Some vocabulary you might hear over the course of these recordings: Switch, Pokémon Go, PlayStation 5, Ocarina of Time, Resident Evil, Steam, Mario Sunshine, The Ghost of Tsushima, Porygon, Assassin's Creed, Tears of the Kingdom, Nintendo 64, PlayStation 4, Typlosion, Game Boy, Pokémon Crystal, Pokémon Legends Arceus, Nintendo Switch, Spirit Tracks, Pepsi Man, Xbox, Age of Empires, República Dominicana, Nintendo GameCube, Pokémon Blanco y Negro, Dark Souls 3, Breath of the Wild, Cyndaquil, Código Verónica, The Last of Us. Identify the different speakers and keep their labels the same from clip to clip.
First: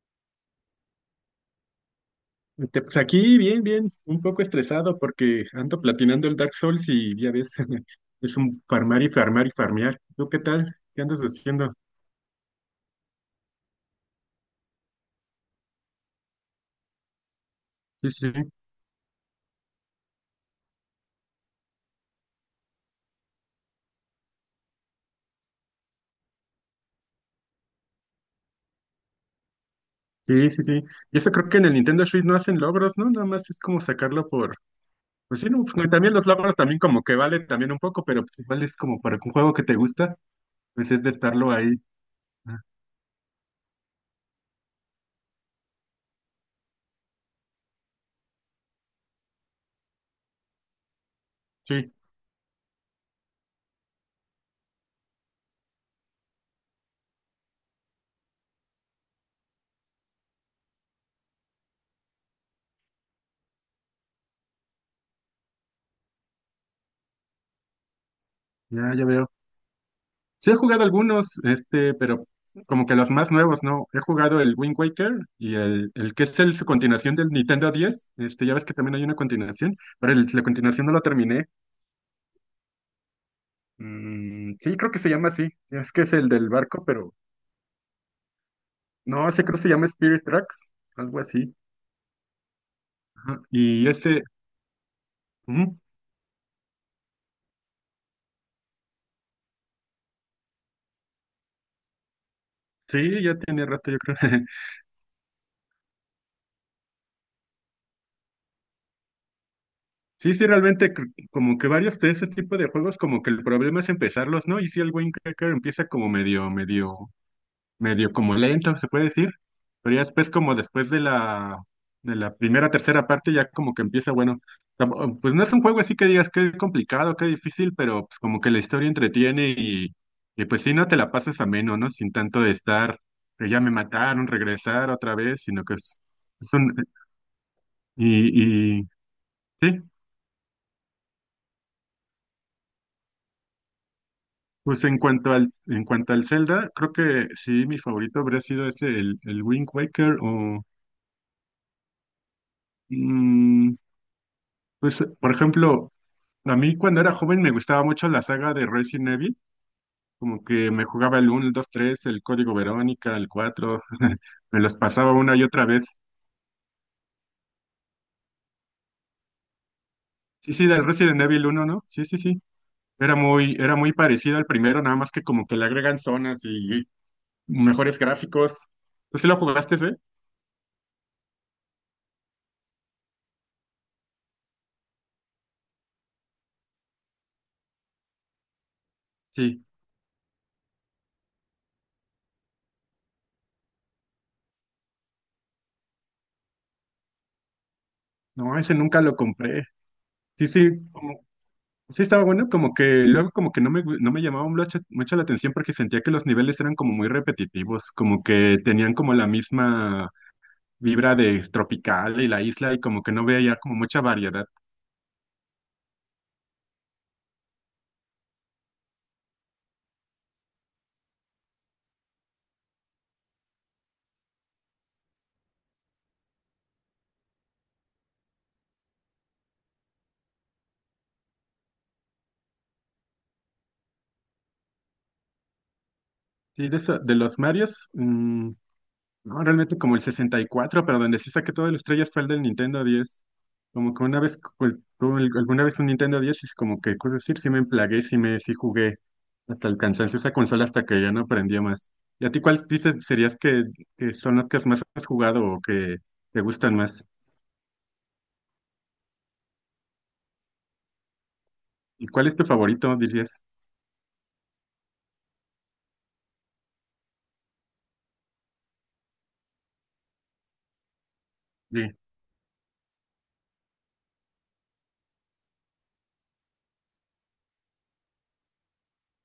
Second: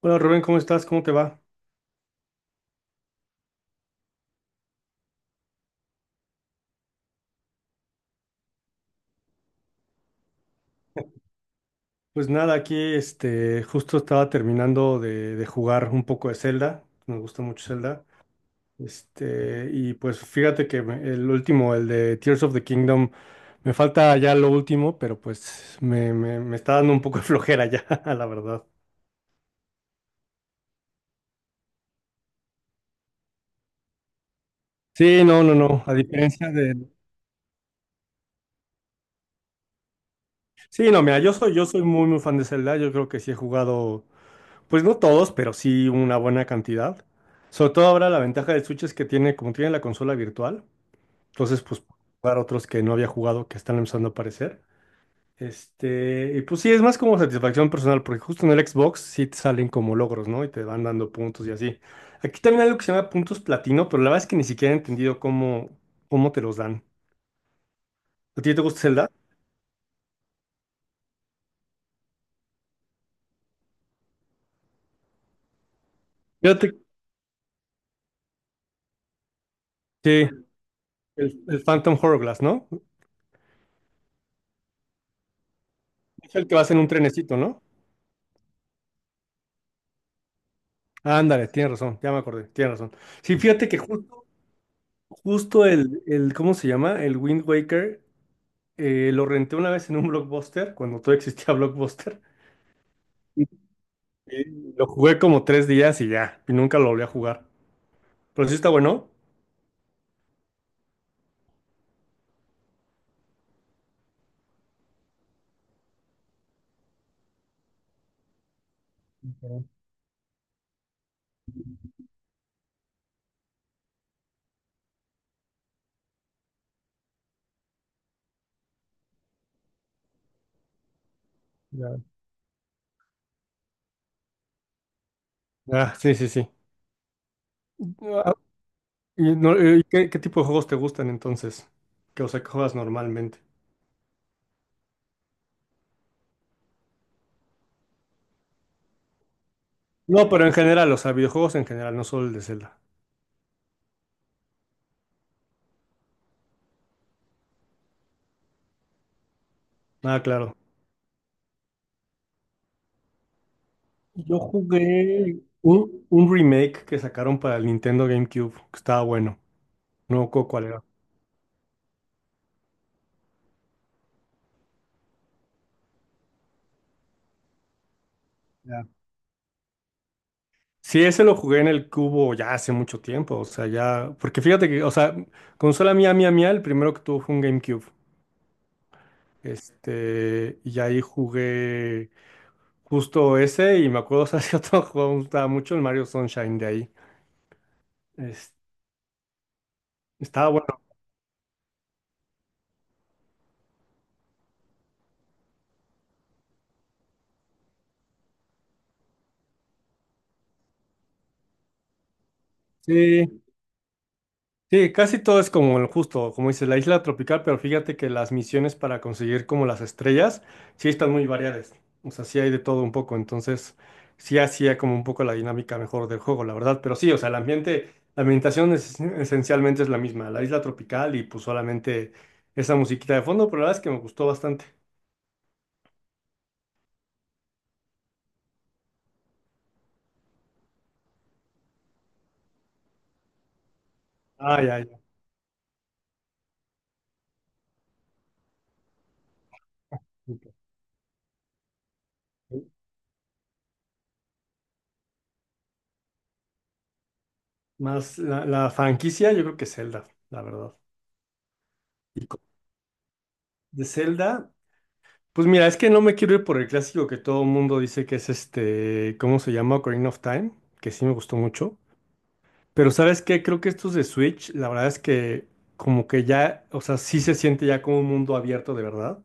Speaker 1: Hola Rubén, ¿cómo estás? ¿Cómo te va?
Speaker 2: Pues aquí bien, bien, un poco estresado porque ando platinando el Dark Souls y ya ves, es un farmar y farmar y farmear. ¿Tú qué tal? ¿Qué andas haciendo?
Speaker 1: Pues nada, aquí justo estaba terminando de jugar un poco de Zelda. Me gusta mucho Zelda.
Speaker 2: Sí, sí,
Speaker 1: Y pues fíjate que el último, el de Tears of the Kingdom, me falta ya lo último, pero pues me está dando un poco de flojera ya, la verdad.
Speaker 2: sí, sí, sí. Y eso creo que en el Nintendo Switch no hacen logros, ¿no? Nada más es como sacarlo por.
Speaker 1: Sí,
Speaker 2: Pues
Speaker 1: no,
Speaker 2: sí,
Speaker 1: no,
Speaker 2: no, pues,
Speaker 1: no.
Speaker 2: no,
Speaker 1: A
Speaker 2: también los
Speaker 1: diferencia
Speaker 2: logros
Speaker 1: de.
Speaker 2: también como que vale también un poco, pero pues igual es como para un juego que te gusta,
Speaker 1: Sí,
Speaker 2: pues
Speaker 1: no,
Speaker 2: es de
Speaker 1: mira, yo
Speaker 2: estarlo
Speaker 1: soy, yo
Speaker 2: ahí.
Speaker 1: soy muy, muy fan de
Speaker 2: Ah,
Speaker 1: Zelda. Yo creo que sí he jugado, pues no todos, pero sí una buena cantidad. Sobre todo ahora la ventaja del Switch es que como tiene la consola virtual. Entonces, pues,
Speaker 2: sí,
Speaker 1: jugar otros que no había jugado que están empezando a aparecer. Y pues sí, es más como satisfacción personal, porque justo en el Xbox sí te salen como logros, ¿no? Y te van dando puntos y así. Aquí también hay algo que se llama puntos platino, pero la verdad es que ni siquiera he entendido cómo te los dan. ¿A ti te gusta
Speaker 2: ya, ya
Speaker 1: Zelda?
Speaker 2: veo. Sí he jugado algunos, pero como que los más nuevos, ¿no? He jugado el Wind Waker y el que es su
Speaker 1: Fíjate
Speaker 2: continuación del Nintendo 10. Ya ves que también hay una continuación, pero el-
Speaker 1: que
Speaker 2: la continuación no la
Speaker 1: el,
Speaker 2: terminé.
Speaker 1: el Phantom Hourglass, ¿no?
Speaker 2: Mm, sí, creo que se llama así. Es que es el
Speaker 1: Es el
Speaker 2: del
Speaker 1: que vas en
Speaker 2: barco,
Speaker 1: un
Speaker 2: pero
Speaker 1: trenecito, ¿no?
Speaker 2: no, sé creo que se llama Spirit Tracks, algo
Speaker 1: Ándale,
Speaker 2: así.
Speaker 1: tienes razón, ya me acordé, tienes razón. Sí,
Speaker 2: Ajá.
Speaker 1: fíjate que
Speaker 2: Y ese, ujú,
Speaker 1: ¿cómo se llama? El Wind Waker. Lo renté una vez en un Blockbuster, cuando todavía existía Blockbuster.
Speaker 2: sí, ya
Speaker 1: Sí.
Speaker 2: tiene rato, yo creo.
Speaker 1: Eh, Lo jugué como tres días y ya, y nunca lo volví a jugar. Pero sí está bueno.
Speaker 2: Sí, sí, realmente como que varios de ese tipo de juegos, como que el problema es empezarlos, ¿no? Y si el Wind Waker empieza como medio como lento, se puede decir,
Speaker 1: Pero
Speaker 2: pero ya después como después de la primera, tercera parte, ya como que empieza, bueno, pues no es un juego así que digas que es complicado, que difícil, pero pues como que la historia entretiene y pues sí, no te la pasas ameno, ¿no?
Speaker 1: ya.
Speaker 2: Sin tanto de estar, que ya me mataron, regresar otra vez, sino que
Speaker 1: Ah,
Speaker 2: es,
Speaker 1: sí, sí, sí.
Speaker 2: es un,
Speaker 1: Ah,
Speaker 2: y
Speaker 1: y no,
Speaker 2: sí.
Speaker 1: ¿qué tipo de juegos te gustan entonces? Que, o sea, que juegas normalmente.
Speaker 2: Pues en cuanto al Zelda, creo que sí, mi favorito habría sido ese, el Wind Waker
Speaker 1: No, pero en
Speaker 2: o
Speaker 1: general, o sea, videojuegos en general, no solo el de Zelda.
Speaker 2: mm, pues por ejemplo, a mí cuando era joven me gustaba mucho la saga de Resident Evil,
Speaker 1: Ah,
Speaker 2: como
Speaker 1: claro.
Speaker 2: que me jugaba el uno el 2 3 el Código Verónica, el 4
Speaker 1: Yo
Speaker 2: me los pasaba una
Speaker 1: jugué
Speaker 2: y otra vez.
Speaker 1: un remake que sacaron para el Nintendo GameCube, que estaba bueno. No me acuerdo
Speaker 2: Sí,
Speaker 1: cuál
Speaker 2: sí,
Speaker 1: era.
Speaker 2: del Resident Evil uno, ¿no? Sí, sí, sí. Era muy parecido al primero, nada más que como que le agregan zonas y mejores gráficos. ¿Tú sí lo jugaste, eh?
Speaker 1: Sí, ese lo jugué en el cubo ya hace mucho tiempo, o sea, ya, porque fíjate que, o sea, consola mía, mía, mía, el primero que tuvo fue un GameCube.
Speaker 2: Sí.
Speaker 1: Y ahí jugué justo ese, y me acuerdo, o sea, si otro juego me gustaba mucho, el Mario Sunshine de ahí. Es-
Speaker 2: No, ese nunca lo compré. Sí,
Speaker 1: Estaba bueno.
Speaker 2: sí, sí estaba bueno, como que luego como que no me llamaba mucho, mucho la atención porque sentía que los niveles eran como muy repetitivos, como que tenían como la misma vibra de tropical y la isla y como que no
Speaker 1: Sí.
Speaker 2: veo ya como mucha variedad.
Speaker 1: Sí, casi todo es como el justo, como dices, la isla tropical, pero fíjate que las misiones para conseguir como las estrellas sí están muy variadas. O sea, sí hay de todo un poco, entonces sí hacía como un poco la dinámica mejor del juego, la verdad. Pero sí, o sea, el ambiente, la ambientación esencialmente es la misma, la isla tropical y pues solamente esa musiquita de fondo, pero la verdad es que me gustó bastante.
Speaker 2: Sí, de los Marios, no, realmente como el 64, pero donde sí saqué todas las estrellas fue el del Nintendo 10. Como que una vez,
Speaker 1: Ah,
Speaker 2: pues
Speaker 1: ya, ya.
Speaker 2: tuve alguna vez un Nintendo 10 y es como que, pues decir, sí me emplagué, sí jugué hasta el cansancio esa consola
Speaker 1: Ok.
Speaker 2: hasta que ya no aprendía más. ¿Y a ti cuáles dices serías que son las que más has jugado o que te gustan más?
Speaker 1: Más la franquicia, yo creo que Zelda, la verdad.
Speaker 2: ¿Y
Speaker 1: Y
Speaker 2: cuál es
Speaker 1: co-
Speaker 2: tu favorito, dirías?
Speaker 1: De Zelda. Pues mira, es que no me quiero ir por el clásico que todo el mundo dice que es este, ¿cómo se llama? Ocarina of Time, que sí me gustó mucho.
Speaker 2: Sí,
Speaker 1: Pero ¿sabes qué? Creo que estos de Switch, la verdad es que como que ya, o sea, sí se siente ya como un mundo abierto de verdad.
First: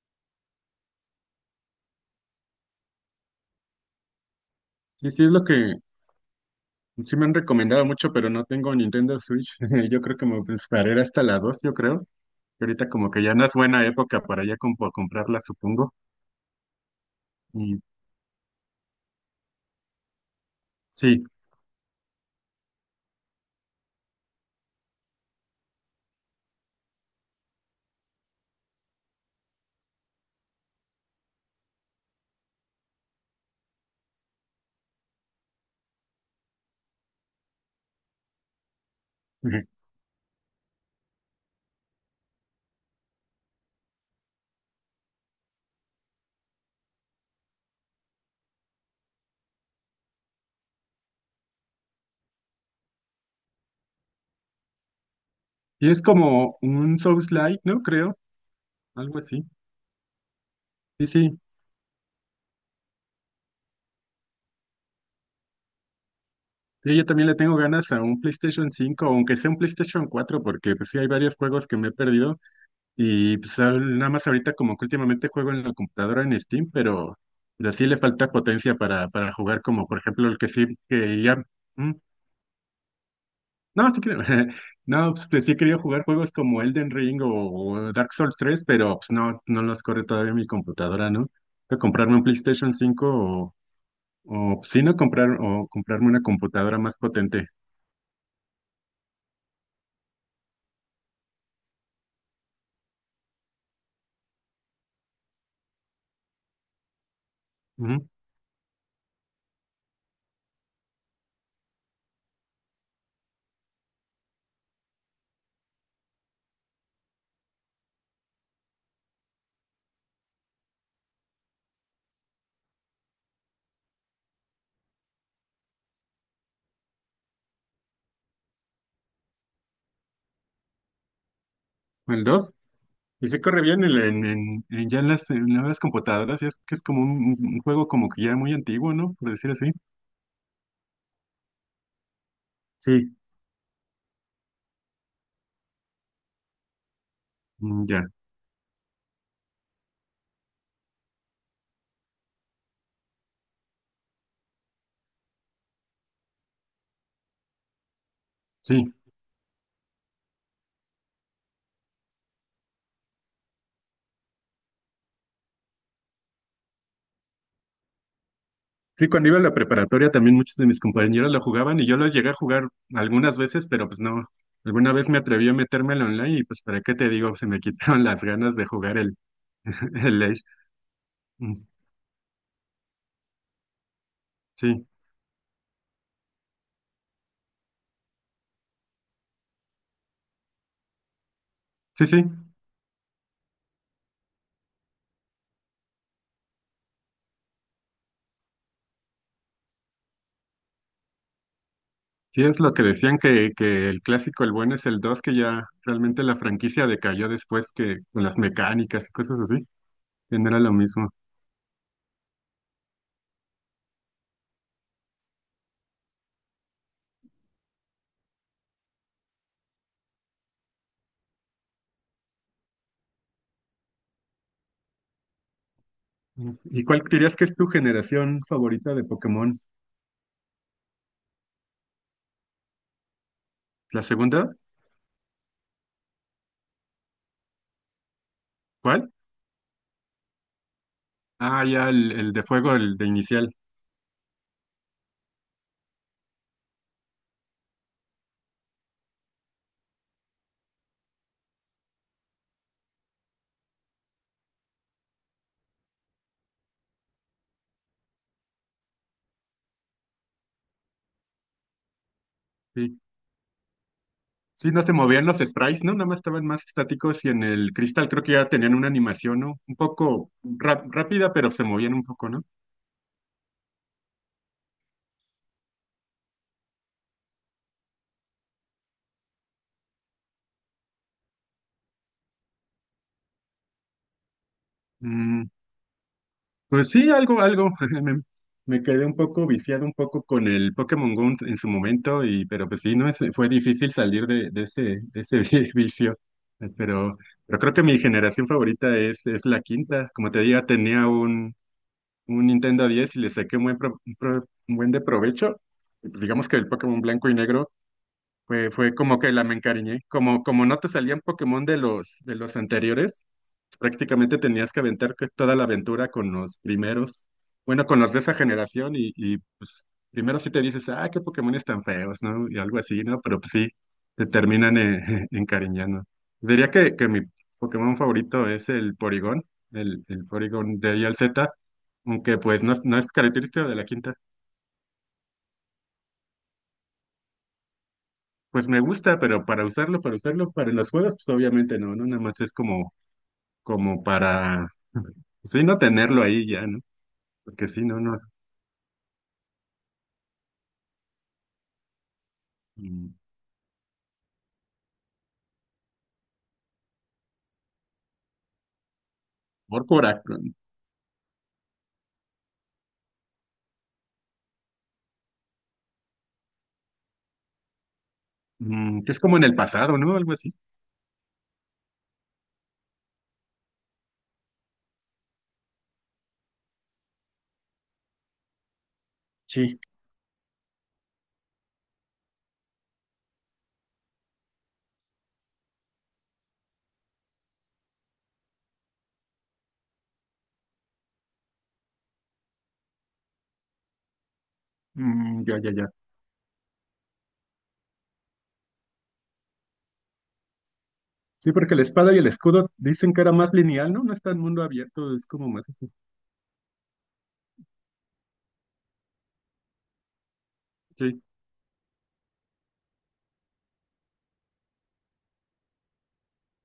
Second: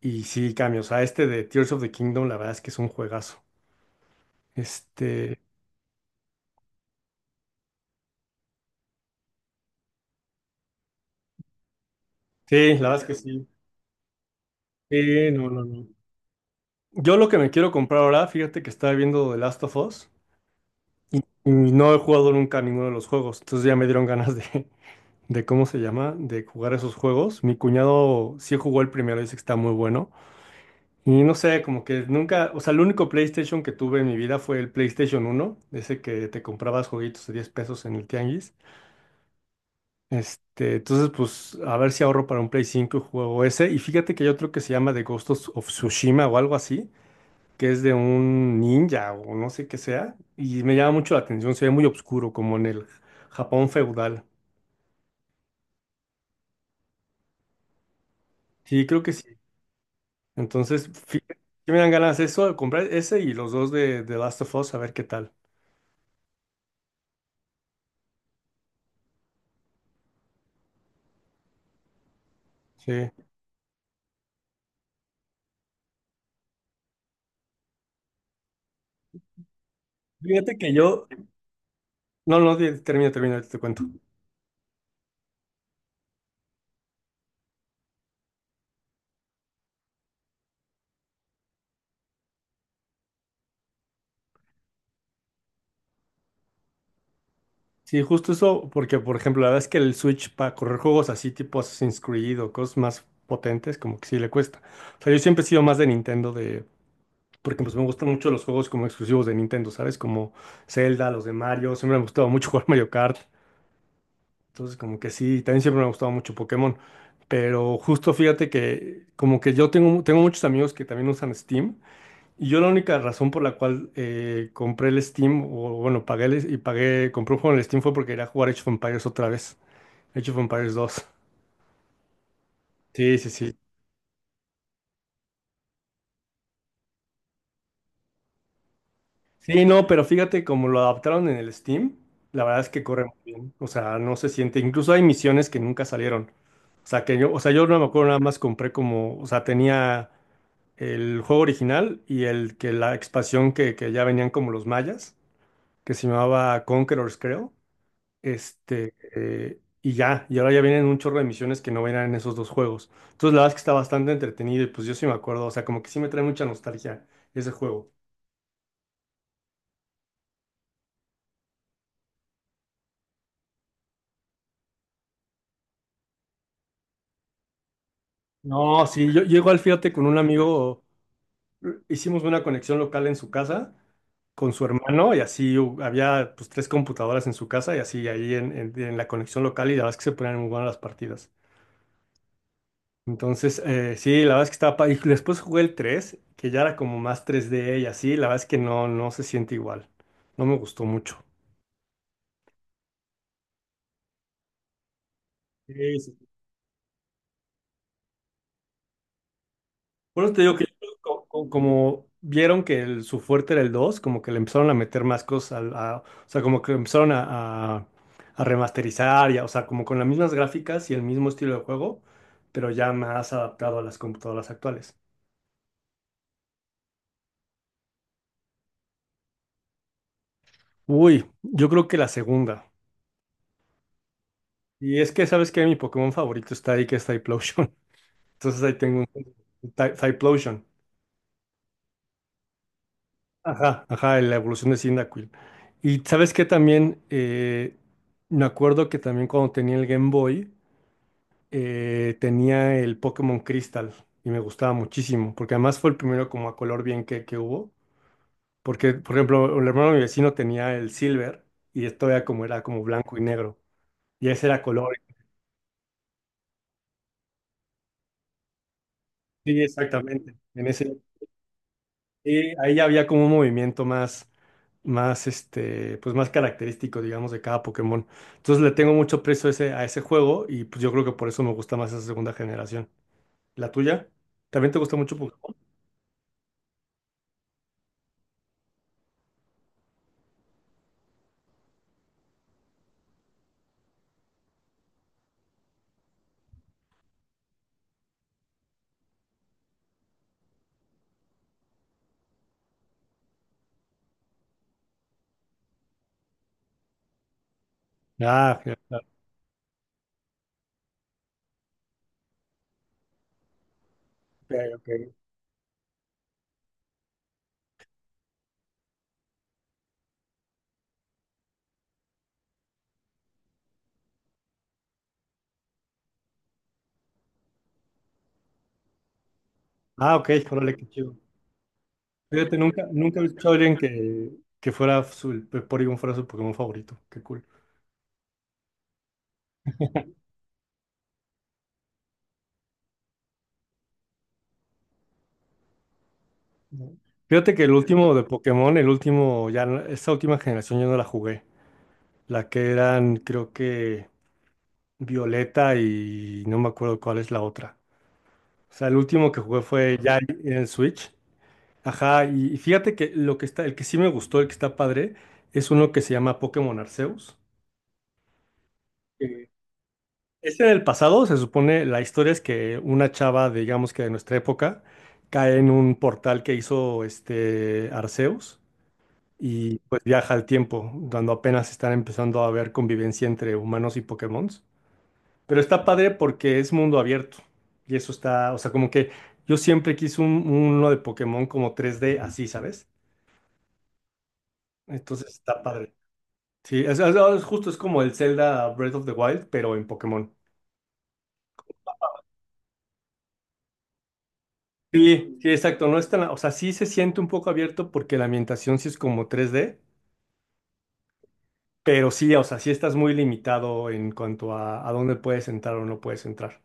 Speaker 1: Y sí cambia, o sea, este de Tears of the Kingdom, la verdad es que es un juegazo.
Speaker 2: sí, sí, es
Speaker 1: Este,
Speaker 2: lo que. Sí me han recomendado mucho, pero no tengo Nintendo Switch. Yo creo que me esperaré hasta la 2, yo creo. Y
Speaker 1: sí,
Speaker 2: ahorita
Speaker 1: la verdad es
Speaker 2: como
Speaker 1: que
Speaker 2: que ya no
Speaker 1: sí.
Speaker 2: es buena época para ya
Speaker 1: Sí,
Speaker 2: comprarla,
Speaker 1: no, no, no.
Speaker 2: supongo.
Speaker 1: Yo lo que me quiero
Speaker 2: Y
Speaker 1: comprar ahora, fíjate que estaba viendo The Last of Us
Speaker 2: sí.
Speaker 1: y no he jugado nunca ninguno de los juegos, entonces ya me dieron ganas de cómo se llama, de jugar esos juegos. Mi cuñado sí jugó el primero, dice que está muy bueno. Y no sé, como que nunca, o sea, el único PlayStation que tuve en mi vida fue el PlayStation uno ese que te comprabas jueguitos de 10 pesos en el Tianguis. Entonces, pues, a ver si ahorro para un Play 5 y juego ese. Y fíjate que hay otro que se llama The Ghost of Tsushima o algo así, que es de un ninja o no sé qué sea. Y me llama mucho la atención, se ve muy oscuro, como en el Japón feudal.
Speaker 2: Y es como un Souls-like, ¿no? Creo.
Speaker 1: Sí, creo que
Speaker 2: Algo
Speaker 1: sí.
Speaker 2: así.
Speaker 1: Entonces,
Speaker 2: Sí,
Speaker 1: fíjate,
Speaker 2: sí.
Speaker 1: me dan ganas de eso, de comprar ese y los dos de The Last of Us, a ver qué tal.
Speaker 2: Sí, yo también le tengo ganas a un PlayStation 5, aunque sea un PlayStation 4, porque pues sí hay varios juegos que me he perdido.
Speaker 1: Sí.
Speaker 2: Y pues nada más ahorita como que últimamente juego en la computadora en Steam, pero sí le falta potencia para jugar como por ejemplo el que
Speaker 1: Fíjate que
Speaker 2: sí,
Speaker 1: yo.
Speaker 2: que ya. mm,
Speaker 1: No, no, termina, termina, ahorita te cuento.
Speaker 2: No, sí creo. No, pues, sí he querido jugar juegos como Elden Ring o Dark Souls 3, pero pues no, no los corre todavía mi computadora, ¿no? Tengo que comprarme un PlayStation 5 o si no comprarme una computadora más potente.
Speaker 1: Sí, justo eso, porque por ejemplo, la verdad es que el Switch para correr juegos así tipo Assassin's Creed o cosas más potentes, como que sí le cuesta. O sea, yo siempre he sido más de Nintendo, de. Porque pues me
Speaker 2: Ujú.
Speaker 1: gustan mucho los juegos como exclusivos de Nintendo, ¿sabes? Como Zelda, los de Mario, siempre me ha gustado mucho jugar Mario Kart. Entonces, como que sí, también siempre me ha gustado mucho Pokémon. Pero justo fíjate que como que yo tengo muchos amigos que también usan Steam, y yo la única razón por la cual compré el Steam, o bueno, pagué el- y pagué, compré un juego en el Steam fue porque quería jugar Age of Empires otra vez, Age of Empires 2.
Speaker 2: El 2.
Speaker 1: Sí,
Speaker 2: Y
Speaker 1: sí,
Speaker 2: se
Speaker 1: sí.
Speaker 2: corre bien ya en las computadoras, ya es que es como un juego como que ya muy antiguo, ¿no? Por decir
Speaker 1: Sí,
Speaker 2: así.
Speaker 1: no, pero fíjate como lo adaptaron en el Steam, la verdad es que corre muy
Speaker 2: Sí,
Speaker 1: bien, o sea, no se siente, incluso hay misiones que nunca salieron. O sea, que yo, o sea, yo no
Speaker 2: mm,
Speaker 1: me
Speaker 2: ya.
Speaker 1: acuerdo, nada más compré como, o sea, tenía el juego original y el que la expansión que ya venían como los mayas, que se llamaba Conquerors, creo.
Speaker 2: Sí.
Speaker 1: Y ya, y ahora ya vienen un chorro de misiones que no venían en esos dos juegos. Entonces, la verdad es que está bastante entretenido y pues yo sí me acuerdo, o sea, como que sí me trae mucha nostalgia ese juego.
Speaker 2: Sí, cuando iba a la preparatoria también muchos de mis compañeros lo jugaban y yo lo llegué a jugar algunas veces, pero pues no. Alguna vez me atreví a meterme al online y pues para qué te digo, se me quitaron las ganas de
Speaker 1: No,
Speaker 2: jugar
Speaker 1: sí,
Speaker 2: el,
Speaker 1: yo llego al fíjate con un
Speaker 2: el Age.
Speaker 1: amigo,
Speaker 2: Mm,
Speaker 1: hicimos una conexión local en su casa con su
Speaker 2: sí,
Speaker 1: hermano y así había pues tres computadoras en su casa y así ahí en la conexión local y la verdad es que se ponían muy buenas las partidas.
Speaker 2: sí, sí.
Speaker 1: Entonces, sí, la verdad es que estaba. Y después jugué el 3, que ya era como más 3D y así, la verdad es que no se siente igual. No me gustó mucho.
Speaker 2: Sí, es lo que decían que el clásico, el bueno es el 2 que ya
Speaker 1: Sí, sí,
Speaker 2: realmente
Speaker 1: sí.
Speaker 2: la franquicia decayó después que con las mecánicas y cosas así,
Speaker 1: Por eso
Speaker 2: ya
Speaker 1: te
Speaker 2: no
Speaker 1: digo
Speaker 2: era
Speaker 1: que yo
Speaker 2: lo
Speaker 1: creo que
Speaker 2: mismo.
Speaker 1: como, vieron que su fuerte era el 2, como que le empezaron a meter más cosas, o sea, como que empezaron a, a remasterizar, y o sea, como con las mismas gráficas y el mismo estilo de juego, pero ya más adaptado a las computadoras actuales.
Speaker 2: Mm. ¿Y cuál dirías que es tu generación favorita de Pokémon?
Speaker 1: Uy, yo creo que la segunda.
Speaker 2: ¿La segunda?
Speaker 1: Y es que, ¿sabes qué? Mi Pokémon favorito está ahí, que es Typlosion. Entonces ahí tengo
Speaker 2: ¿Cuál?
Speaker 1: un Typlosion.
Speaker 2: Ah, ya el de fuego, el de inicial.
Speaker 1: Ajá, ajá, la evolución de Cyndaquil. Y sabes que también me acuerdo que también cuando tenía el Game Boy, tenía el Pokémon Crystal y me gustaba muchísimo, porque además fue el primero como a color bien que hubo. Porque, por ejemplo, el hermano de mi vecino tenía el Silver y esto era como,
Speaker 2: Sí.
Speaker 1: blanco y negro. Y ese era
Speaker 2: Sí, no se
Speaker 1: color.
Speaker 2: movían los sprites, ¿no? Nada más estaban más estáticos y en el cristal creo que ya tenían una animación, ¿no?
Speaker 1: Sí,
Speaker 2: Un poco
Speaker 1: exactamente. En ese.
Speaker 2: rápida, pero se movían un poco, ¿no?
Speaker 1: Sí, ahí ya había como un movimiento más, más, pues más característico, digamos, de cada Pokémon. Entonces le tengo mucho precio a ese juego y pues yo creo que por eso me gusta más esa segunda generación. ¿La tuya? ¿También te gusta mucho
Speaker 2: Mm,
Speaker 1: Pokémon?
Speaker 2: pues sí, algo, algo. Me, me quedé un poco viciado un poco con el Pokémon Go en su momento, y, pero pues sí, no es, fue difícil salir de ese vicio. Eh, Pero, pero creo que mi generación favorita es la quinta. Como te diga, tenía un Nintendo 10 y le saqué un buen de provecho. Y, pues digamos que el Pokémon blanco y negro
Speaker 1: Ah,
Speaker 2: Fue,
Speaker 1: ya
Speaker 2: fue
Speaker 1: está.
Speaker 2: como que la me encariñé. Como no te salían Pokémon de los anteriores, prácticamente
Speaker 1: Ok,
Speaker 2: tenías que
Speaker 1: ok.
Speaker 2: aventar toda la aventura con los primeros, bueno, con los de esa generación y pues primero sí te dices, ah, qué Pokémones tan feos, ¿no? Y algo así, ¿no? Pero pues sí, te terminan encariñando. Diría que mi Pokémon favorito es el Porygon, el,
Speaker 1: Ah,
Speaker 2: el
Speaker 1: ok, órale,
Speaker 2: Porygon
Speaker 1: qué
Speaker 2: de I al
Speaker 1: chido.
Speaker 2: Z, aunque
Speaker 1: Fíjate,
Speaker 2: pues no,
Speaker 1: nunca,
Speaker 2: no es
Speaker 1: nunca he escuchado a
Speaker 2: característico de
Speaker 1: alguien
Speaker 2: la quinta.
Speaker 1: que Porygon fuera su Pokémon favorito. Qué cool.
Speaker 2: Pues me gusta, pero para usarlo, para los juegos, pues obviamente no, ¿no? Nada más es como para, sí, no tenerlo ahí ya, ¿no?
Speaker 1: No. Fíjate que
Speaker 2: Porque
Speaker 1: el
Speaker 2: sí, no,
Speaker 1: último
Speaker 2: no,
Speaker 1: de Pokémon, el último, ya, esa última generación yo no la jugué. La que
Speaker 2: mm,
Speaker 1: eran, creo que. Violeta y no me acuerdo cuál es la otra. O sea, el último que jugué
Speaker 2: por
Speaker 1: fue
Speaker 2: por
Speaker 1: ya en Switch. Ajá, y fíjate que lo que está, el que sí me gustó, el que está padre, es uno que se llama Pokémon Arceus.
Speaker 2: que es como en
Speaker 1: Que.
Speaker 2: el pasado, ¿no? Algo así.
Speaker 1: Es en el pasado, se supone, la historia es que una chava, digamos que de nuestra época, cae en un portal que hizo este Arceus y
Speaker 2: Sí,
Speaker 1: pues viaja al tiempo, cuando apenas están empezando a haber convivencia entre humanos y Pokémon. Pero está padre porque es mundo abierto. Y eso está, o sea, como que yo siempre quise uno de Pokémon como 3D así, ¿sabes? Entonces
Speaker 2: mm, ya,
Speaker 1: está
Speaker 2: ya, ya.
Speaker 1: padre. Sí, es justo es como el Zelda Breath of the Wild, pero en Pokémon.
Speaker 2: Sí, porque la espada y el escudo dicen que era más lineal, ¿no? No está en mundo abierto, es
Speaker 1: Sí,
Speaker 2: como
Speaker 1: sí,
Speaker 2: más
Speaker 1: exacto.
Speaker 2: así.
Speaker 1: No es tan, o sea, sí se siente un poco abierto porque la ambientación sí es como 3D.
Speaker 2: Sí,
Speaker 1: Pero sí, o sea, sí estás muy limitado en cuanto a dónde puedes entrar o no puedes entrar.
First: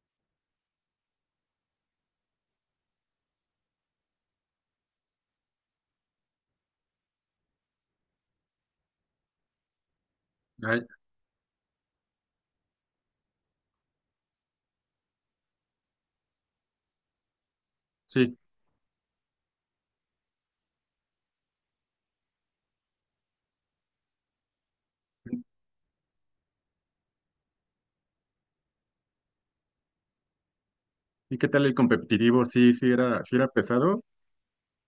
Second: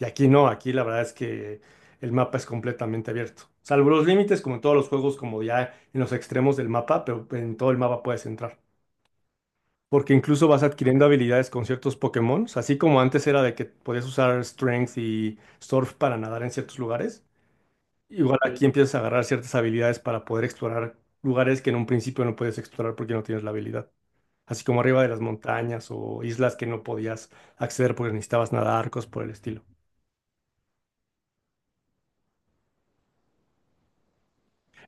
Speaker 1: Y aquí no, aquí la verdad es que el mapa es completamente abierto. Salvo los límites, como en todos los juegos, como ya en los extremos del mapa, pero en todo el mapa puedes entrar. Porque incluso vas
Speaker 2: ay,
Speaker 1: adquiriendo habilidades con ciertos Pokémon, así como antes era de que podías usar Strength y Surf para nadar en ciertos lugares.
Speaker 2: sí.
Speaker 1: Igual sí, aquí empiezas a agarrar ciertas habilidades para poder explorar lugares que en un principio no puedes explorar porque no tienes la habilidad así como arriba de las montañas o islas que no podías acceder porque necesitabas nadar, cosas por el estilo.
Speaker 2: ¿Y qué tal el competitivo? Sí, sí era pesado.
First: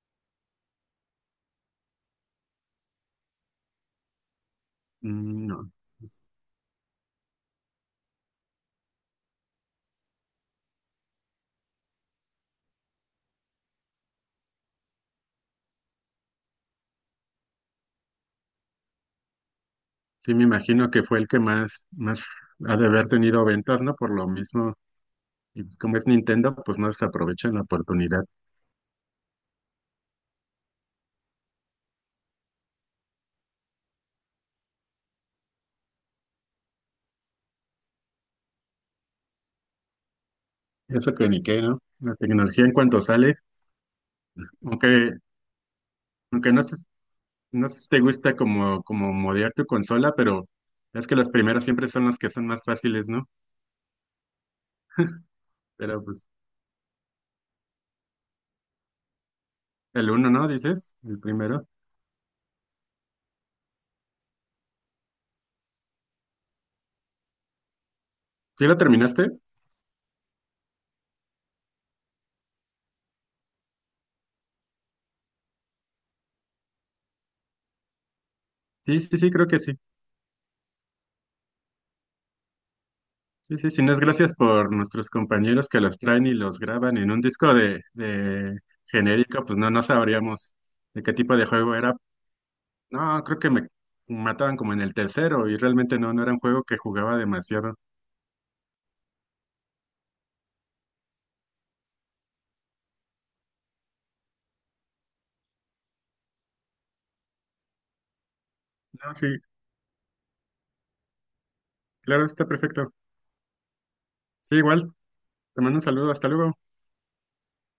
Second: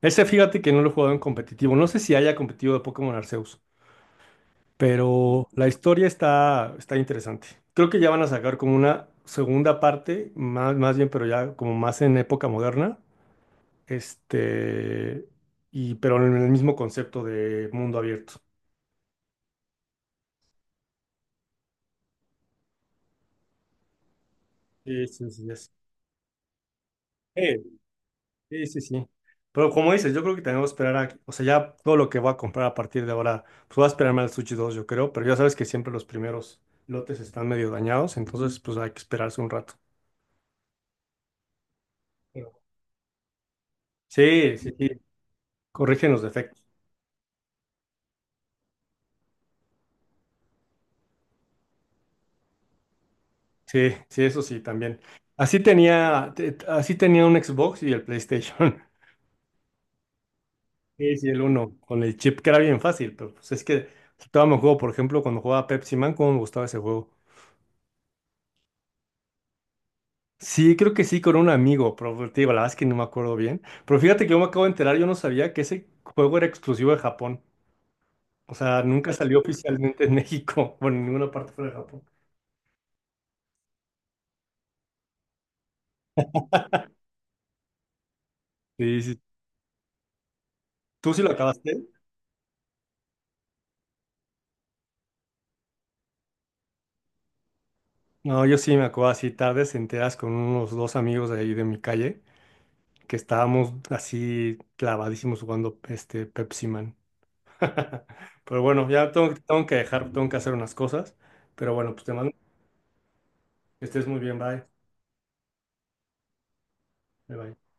Speaker 1: Ese fíjate que no lo he jugado en competitivo, no sé si haya competitivo de Pokémon Arceus,
Speaker 2: Mm,
Speaker 1: pero la
Speaker 2: no.
Speaker 1: historia está interesante. Creo que ya van a sacar como una segunda parte, más, más bien, pero ya como más en época moderna, este, y pero en el mismo concepto de mundo abierto.
Speaker 2: Sí, me imagino que fue el que más, más ha de haber tenido ventas, ¿no? Por lo mismo,
Speaker 1: Sí, sí, sí, ya
Speaker 2: y como es Nintendo, pues no desaprovechan la
Speaker 1: sé.
Speaker 2: oportunidad.
Speaker 1: Sí, sí, sí. Pero como dices, yo creo que tenemos que esperar a, o sea, ya todo lo que voy a comprar a partir de ahora, pues voy a esperarme al Sushi 2 yo creo, pero ya sabes que siempre los primeros lotes están medio dañados, entonces pues hay que esperarse un rato.
Speaker 2: Eso que ni qué, ¿no? La
Speaker 1: Pero-.
Speaker 2: tecnología en cuanto sale,
Speaker 1: Sí, sí, sí,
Speaker 2: aunque,
Speaker 1: corrigen los
Speaker 2: aunque
Speaker 1: defectos.
Speaker 2: no sé si te gusta como modear tu consola, pero es que las primeras siempre son las que son más fáciles, ¿no?
Speaker 1: Sí, sí, eso sí, también.
Speaker 2: Pero pues
Speaker 1: Así tenía un Xbox y el PlayStation.
Speaker 2: el uno, ¿no? Dices,
Speaker 1: Sí,
Speaker 2: el
Speaker 1: sí, el
Speaker 2: primero.
Speaker 1: uno, con el chip que era bien fácil, pero pues es que todavía me juego, por ejemplo, cuando jugaba Pepsi Man, cómo me gustaba ese juego.
Speaker 2: ¿Sí lo terminaste?
Speaker 1: Sí, creo que sí, con un amigo, pero te digo, la verdad es que no me acuerdo bien. Pero fíjate que yo me acabo de enterar, yo no sabía que ese juego era exclusivo de Japón. O sea,
Speaker 2: Sí,
Speaker 1: nunca
Speaker 2: sí, sí,
Speaker 1: salió
Speaker 2: creo que sí.
Speaker 1: oficialmente en México, bueno, en ninguna parte fuera de Japón.
Speaker 2: Sí, sí, sí, no es gracias por nuestros compañeros que los traen y los graban en un disco de
Speaker 1: Sí, sí.
Speaker 2: genérico, pues no, no sabríamos de qué
Speaker 1: ¿Tú sí lo
Speaker 2: tipo de
Speaker 1: acabaste?
Speaker 2: juego era. No, creo que me mataban como en el tercero y realmente no, no era un juego que jugaba demasiado.
Speaker 1: No, yo sí me acuerdo así tarde, se enteras con unos dos amigos de ahí de mi calle, que estábamos así clavadísimos jugando este Pepsi Man. Pero bueno, ya
Speaker 2: No, sí,
Speaker 1: tengo que dejar, tengo que hacer unas cosas. Pero bueno, pues te
Speaker 2: claro,
Speaker 1: mando
Speaker 2: está perfecto.
Speaker 1: que estés muy bien,
Speaker 2: Sí,
Speaker 1: bye.
Speaker 2: igual, te mando un saludo, hasta luego.
Speaker 1: Bye, bye.